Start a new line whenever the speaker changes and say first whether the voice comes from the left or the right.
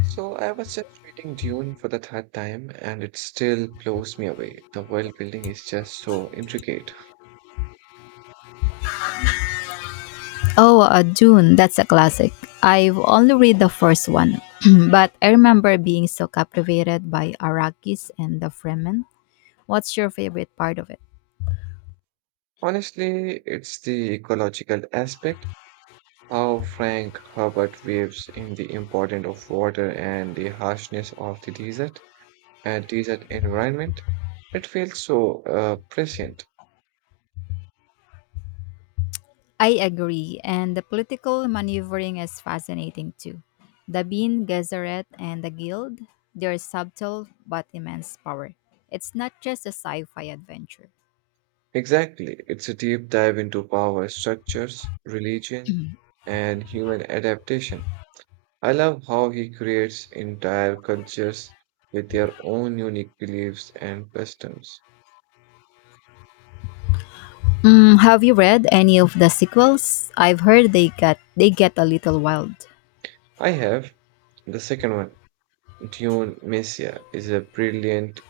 right: So I was just reading Dune for the third time and it still blows me away. The world building is just so intricate.
left: Oh, Dune, that's a classic. I've only read the first one, but I remember being so captivated by Arrakis and the Fremen. What's your favorite part of it?
right: Honestly, it's the ecological aspect, how Frank Herbert weaves in the importance of water and the harshness of the desert and desert environment. It feels so prescient.
left: I agree, and the political maneuvering is fascinating too. The Bean Gesserit and the Guild, their subtle but immense power. It's not just a sci-fi adventure.
right: Exactly, it's a deep dive into power structures, religion, and human adaptation. I love how he creates entire cultures with their own unique beliefs and customs.
left: Mm, have you read any of the sequels? I've heard they get a little wild.
right: I have the second one, Dune Messiah, is a brilliant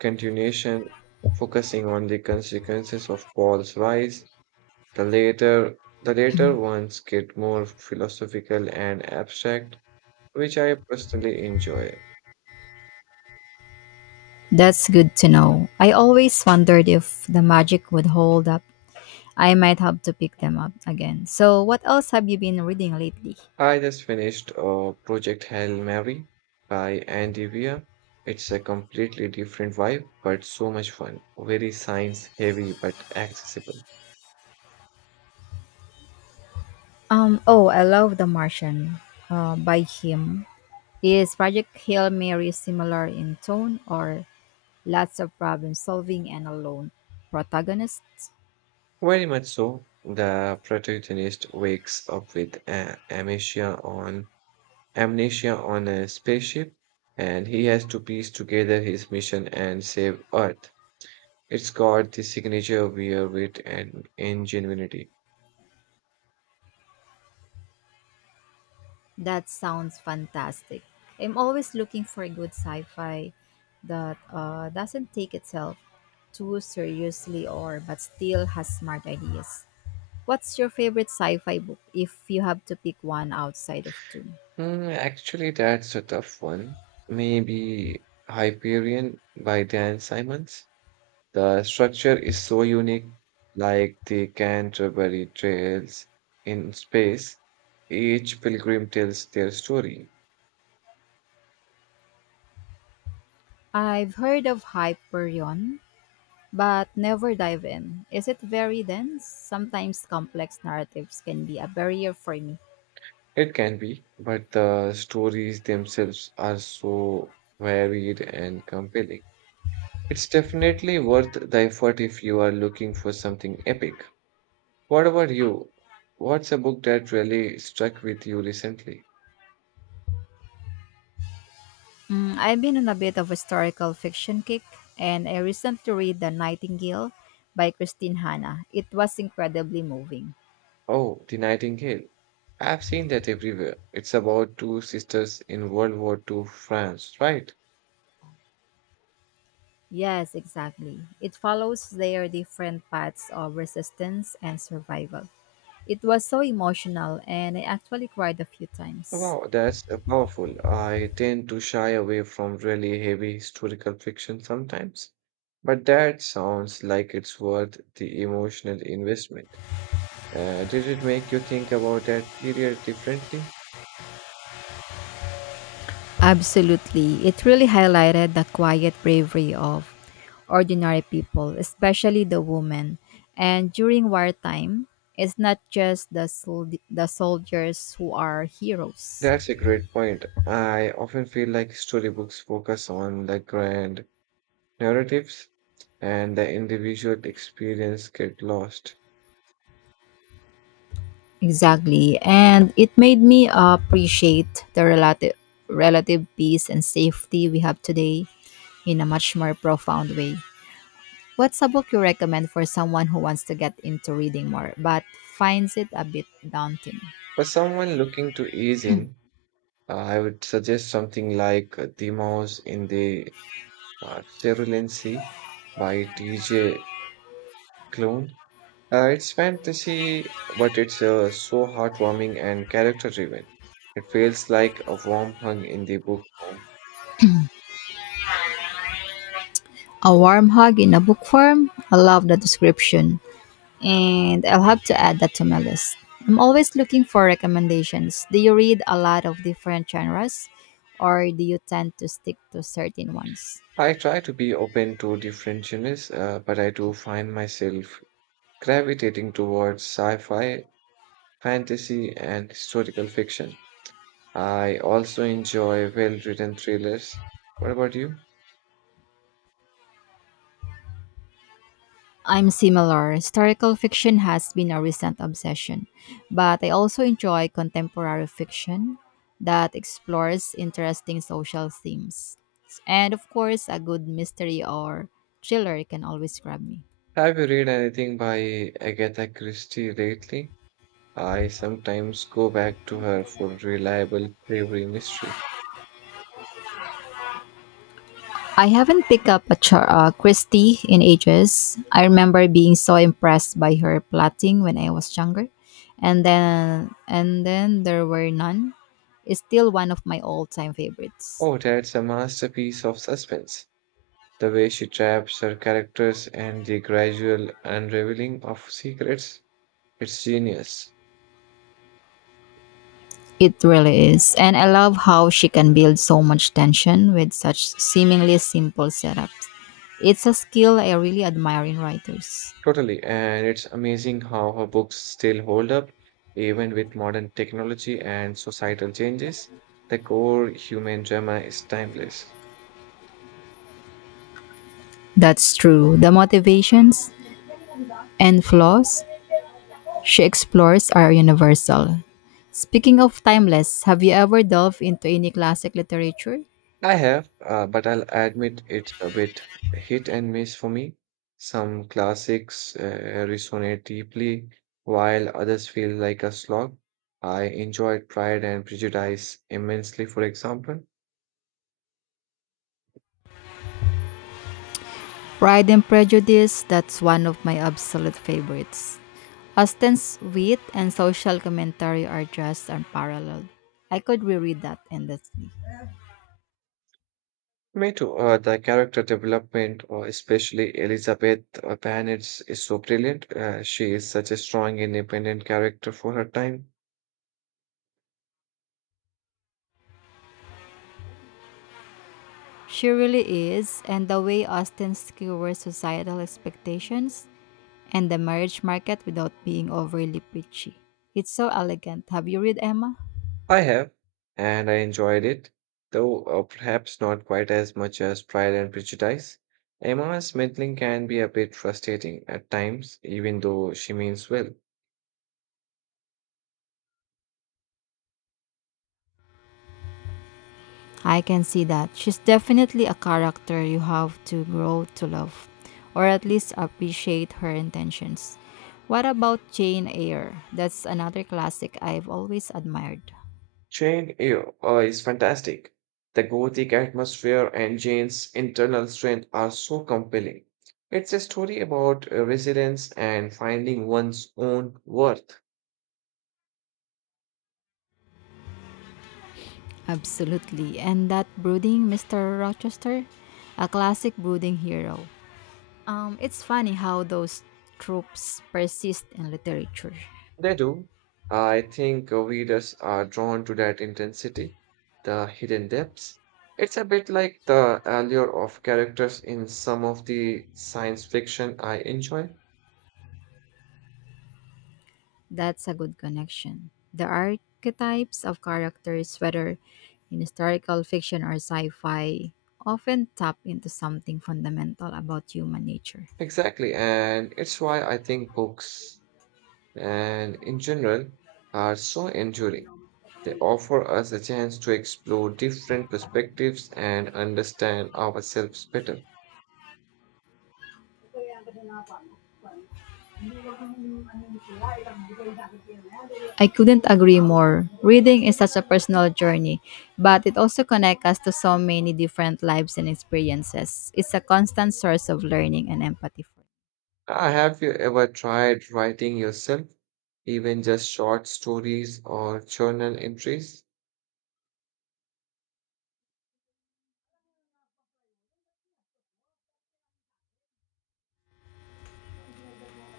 right: continuation focusing on the consequences of Paul's rise. The later ones get more philosophical and abstract, which I personally enjoy.
left: That's good to know. I always wondered if the magic would hold up. I might have to pick them up again. So, what else have you been reading lately?
right: I just finished Project Hail Mary by Andy Weir. It's a completely different vibe, but so much fun. Very science heavy, but accessible.
left: Oh, I love The Martian by him. Is Project Hail Mary similar in tone or lots of problem solving and a lone protagonist?
right: Very much so. The protagonist wakes up with amnesia on a spaceship, and he has to piece together his mission and save Earth. It's got the signature Weir wit and ingenuity.
left: That sounds fantastic. I'm always looking for a good sci-fi that doesn't take itself too seriously or but still has smart ideas. What's your favorite sci-fi book if you have to pick one outside of two?
right: Hmm. Actually, that's a tough one. Maybe Hyperion by Dan Simons. The structure is so unique, like the Canterbury Trails in space. Each pilgrim tells their story.
left: I've heard of Hyperion, but never dive in. Is it very dense? Sometimes complex narratives can be a barrier for me.
right: It can be, but the stories themselves are so varied and compelling. It's definitely worth the effort if you are looking for something epic. What about you? What's a book that really struck with you recently?
left: Mm, I've been on a bit of a historical fiction kick, and I recently read The Nightingale by Christine Hanna. It was incredibly moving.
right: Oh, The Nightingale. I've seen that everywhere. It's about two sisters in World War Two France, right?
left: Yes, exactly. It follows their different paths of resistance and survival. It was so emotional, and I actually cried a few times.
right: Wow, that's powerful. I tend to shy away from really heavy historical fiction sometimes, but that sounds like it's worth the emotional investment. Did it make you think about that period differently?
left: Absolutely. It really highlighted the quiet bravery of ordinary people, especially the women. And during wartime, it's not just the soldiers who are heroes.
right: That's a great point. I often feel like storybooks focus on the grand narratives and the individual experience get lost.
left: Exactly. And it made me appreciate the relative peace and safety we have today in a much more profound way. What's a book you recommend for someone who wants to get into reading more but finds it a bit daunting?
right: For someone looking to ease in, I would suggest something like The Mouse in the Cerulean Sea by T.J. Klune. It's fantasy, but it's so heartwarming and character driven. It feels like a warm hug in the book form.
left: A warm hug in a book form? I love the description. And I'll have to add that to my list. I'm always looking for recommendations. Do you read a lot of different genres or do you tend to stick to certain ones?
right: I try to be open to different genres, but I do find myself gravitating towards sci-fi, fantasy, and historical fiction. I also enjoy well-written thrillers. What about you?
left: I'm similar. Historical fiction has been a recent obsession, but I also enjoy contemporary fiction that explores interesting social themes. And of course, a good mystery or thriller can always grab me.
right: Have you read anything by Agatha Christie lately? I sometimes go back to her for reliable, bravery mystery.
left: I haven't picked up a Christie in ages. I remember being so impressed by her plotting when I was younger, and then there were none. It's still one of my all-time favorites.
right: Oh, that's a masterpiece of suspense. The way she traps her characters and the gradual unraveling of secrets. It's genius.
left: It really is, and I love how she can build so much tension with such seemingly simple setups. It's a skill I really admire in writers.
right: Totally. And it's amazing how her books still hold up, even with modern technology and societal changes. The core human drama is timeless.
left: That's true. The motivations and flaws she explores are universal. Speaking of timeless, have you ever delved into any classic literature?
right: I have, but I'll admit it's a bit hit and miss for me. Some classics resonate deeply, while others feel like a slog. I enjoyed Pride and Prejudice immensely, for example,
left: Pride and Prejudice, that's one of my absolute favorites. Austen's wit and social commentary are just unparalleled. I could reread that endlessly.
right: Me too. The character development, especially Elizabeth Bennet's, is so brilliant. She is such a strong, independent character for her time.
left: She really is, and the way Austen skewers societal expectations and the marriage market without being overly preachy. It's so elegant. Have you read Emma?
right: I have, and I enjoyed it, though perhaps not quite as much as Pride and Prejudice. Emma Smithling can be a bit frustrating at times, even though she means well.
left: I can see that. She's definitely a character you have to grow to love, or at least appreciate her intentions. What about Jane Eyre? That's another classic I've always admired.
right: Jane Eyre is fantastic. The gothic atmosphere and Jane's internal strength are so compelling. It's a story about resilience and finding one's own worth.
left: Absolutely. And that brooding Mr. Rochester? A classic brooding hero. It's funny how those tropes persist in literature.
right: They do. I think readers are drawn to that intensity, the hidden depths. It's a bit like the allure of characters in some of the science fiction I enjoy.
left: That's a good connection. The archetypes of characters, whether in historical fiction or sci fi, often tap into something fundamental about human nature.
right: Exactly, and it's why I think books. And in general are so enduring. They offer us a chance to explore different perspectives and understand ourselves better.
left: I couldn't agree more. Reading is such a personal journey, but it also connects us to so many different lives and experiences. It's a constant source of learning and empathy.
right: Have you ever tried writing yourself, even just short stories or journal entries?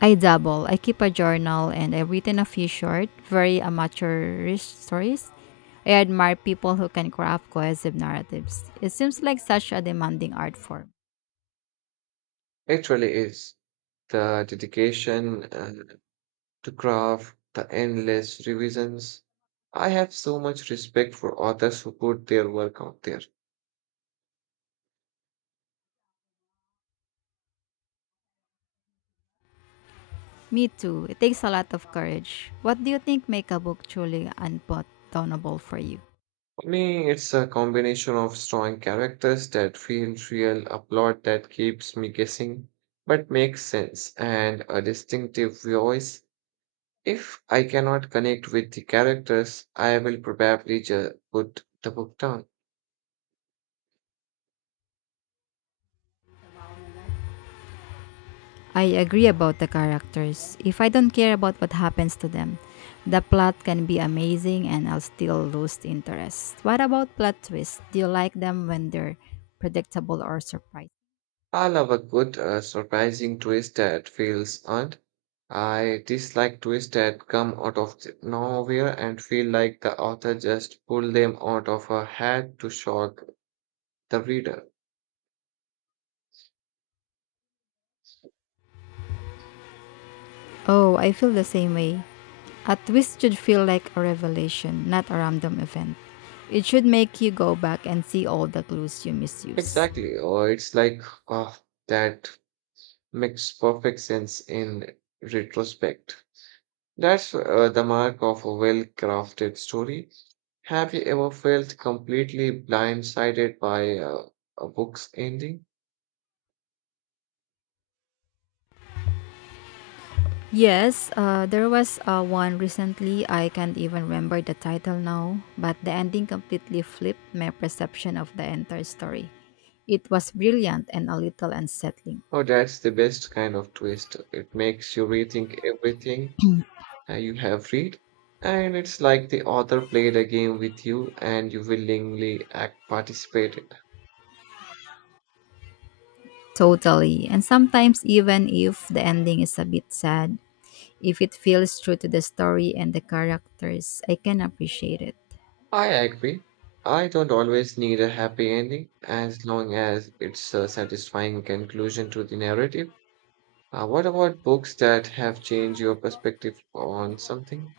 left: I dabble. I keep a journal and I've written a few short, very amateurish stories. I admire people who can craft cohesive narratives. It seems like such a demanding art form.
right: It really is the dedication to craft, the endless revisions. I have so much respect for authors who put their work out there.
left: Me too. It takes a lot of courage. What do you think make a book truly unpardonable for you?
right: For me, it's a combination of strong characters that feel real, a plot that keeps me guessing but makes sense, and a distinctive voice. If I cannot connect with the characters, I will probably just put the book down.
left: I agree about the characters. If I don't care about what happens to them, the plot can be amazing and I'll still lose interest. What about plot twists? Do you like them when they're predictable or surprising?
right: I love a good, surprising twist that feels earned. I dislike twists that come out of the nowhere and feel like the author just pulled them out of a hat to shock the reader.
left: Oh, I feel the same way. A twist should feel like a revelation, not a random event. It should make you go back and see all the clues you misuse.
right: Exactly. Or it's like, ah, that makes perfect sense in retrospect. That's the mark of a well-crafted story. Have you ever felt completely blindsided by a book's ending?
left: Yes, there was one recently. I can't even remember the title now, but the ending completely flipped my perception of the entire story. It was brilliant and a little unsettling.
right: Oh, that's the best kind of twist. It makes you rethink everything you have read, and it's like the author played a game with you and you willingly act participate
left: Totally. And sometimes, even if the ending is a bit sad, if it feels true to the story and the characters, I can appreciate it.
right: I agree. I don't always need a happy ending as long as it's a satisfying conclusion to the narrative. What about books that have changed your perspective on something?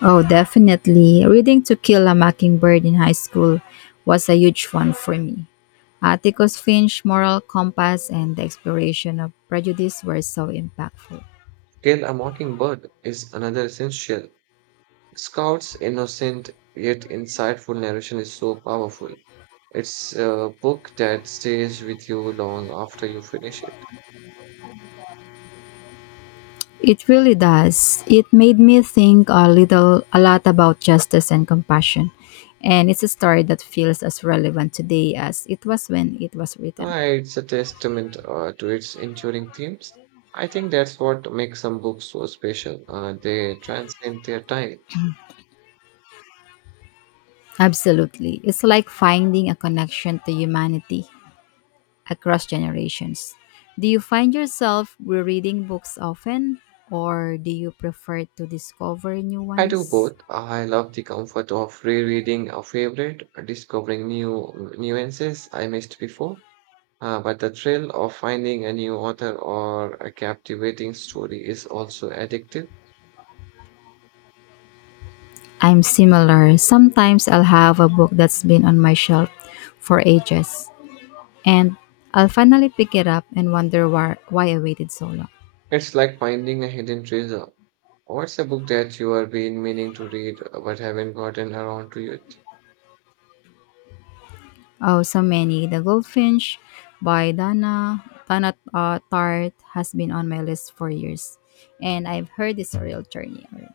left: Oh, definitely. Reading To Kill a Mockingbird in high school was a huge one for me. Atticus Finch's moral compass and the exploration of prejudice were so impactful.
right: Kill a Mockingbird is another essential. Scout's innocent yet insightful narration is so powerful. It's a book that stays with you long after you finish it.
left: It really does. It made me think a little, a lot about justice and compassion. And it's a story that feels as relevant today as it was when it was written.
right: It's a testament to its enduring themes. I think that's what makes some books so special. They transcend their time.
left: Absolutely. It's like finding a connection to humanity across generations. Do you find yourself rereading books often, or do you prefer to discover new
right: I do
left: ones?
right: both. I love the comfort of rereading a favorite, discovering new nuances I missed before. But the thrill of finding a new author or a captivating story is also addictive.
left: I'm similar. Sometimes I'll have a book that's been on my shelf for ages, and I'll finally pick it up and wonder why I waited so long.
right: It's like finding a hidden treasure. What's a book that you have been meaning to read but haven't gotten around to yet?
left: Oh, so many. The Goldfinch by Dana Tart has been on my list for years, and I've heard it's a real journey. Alright,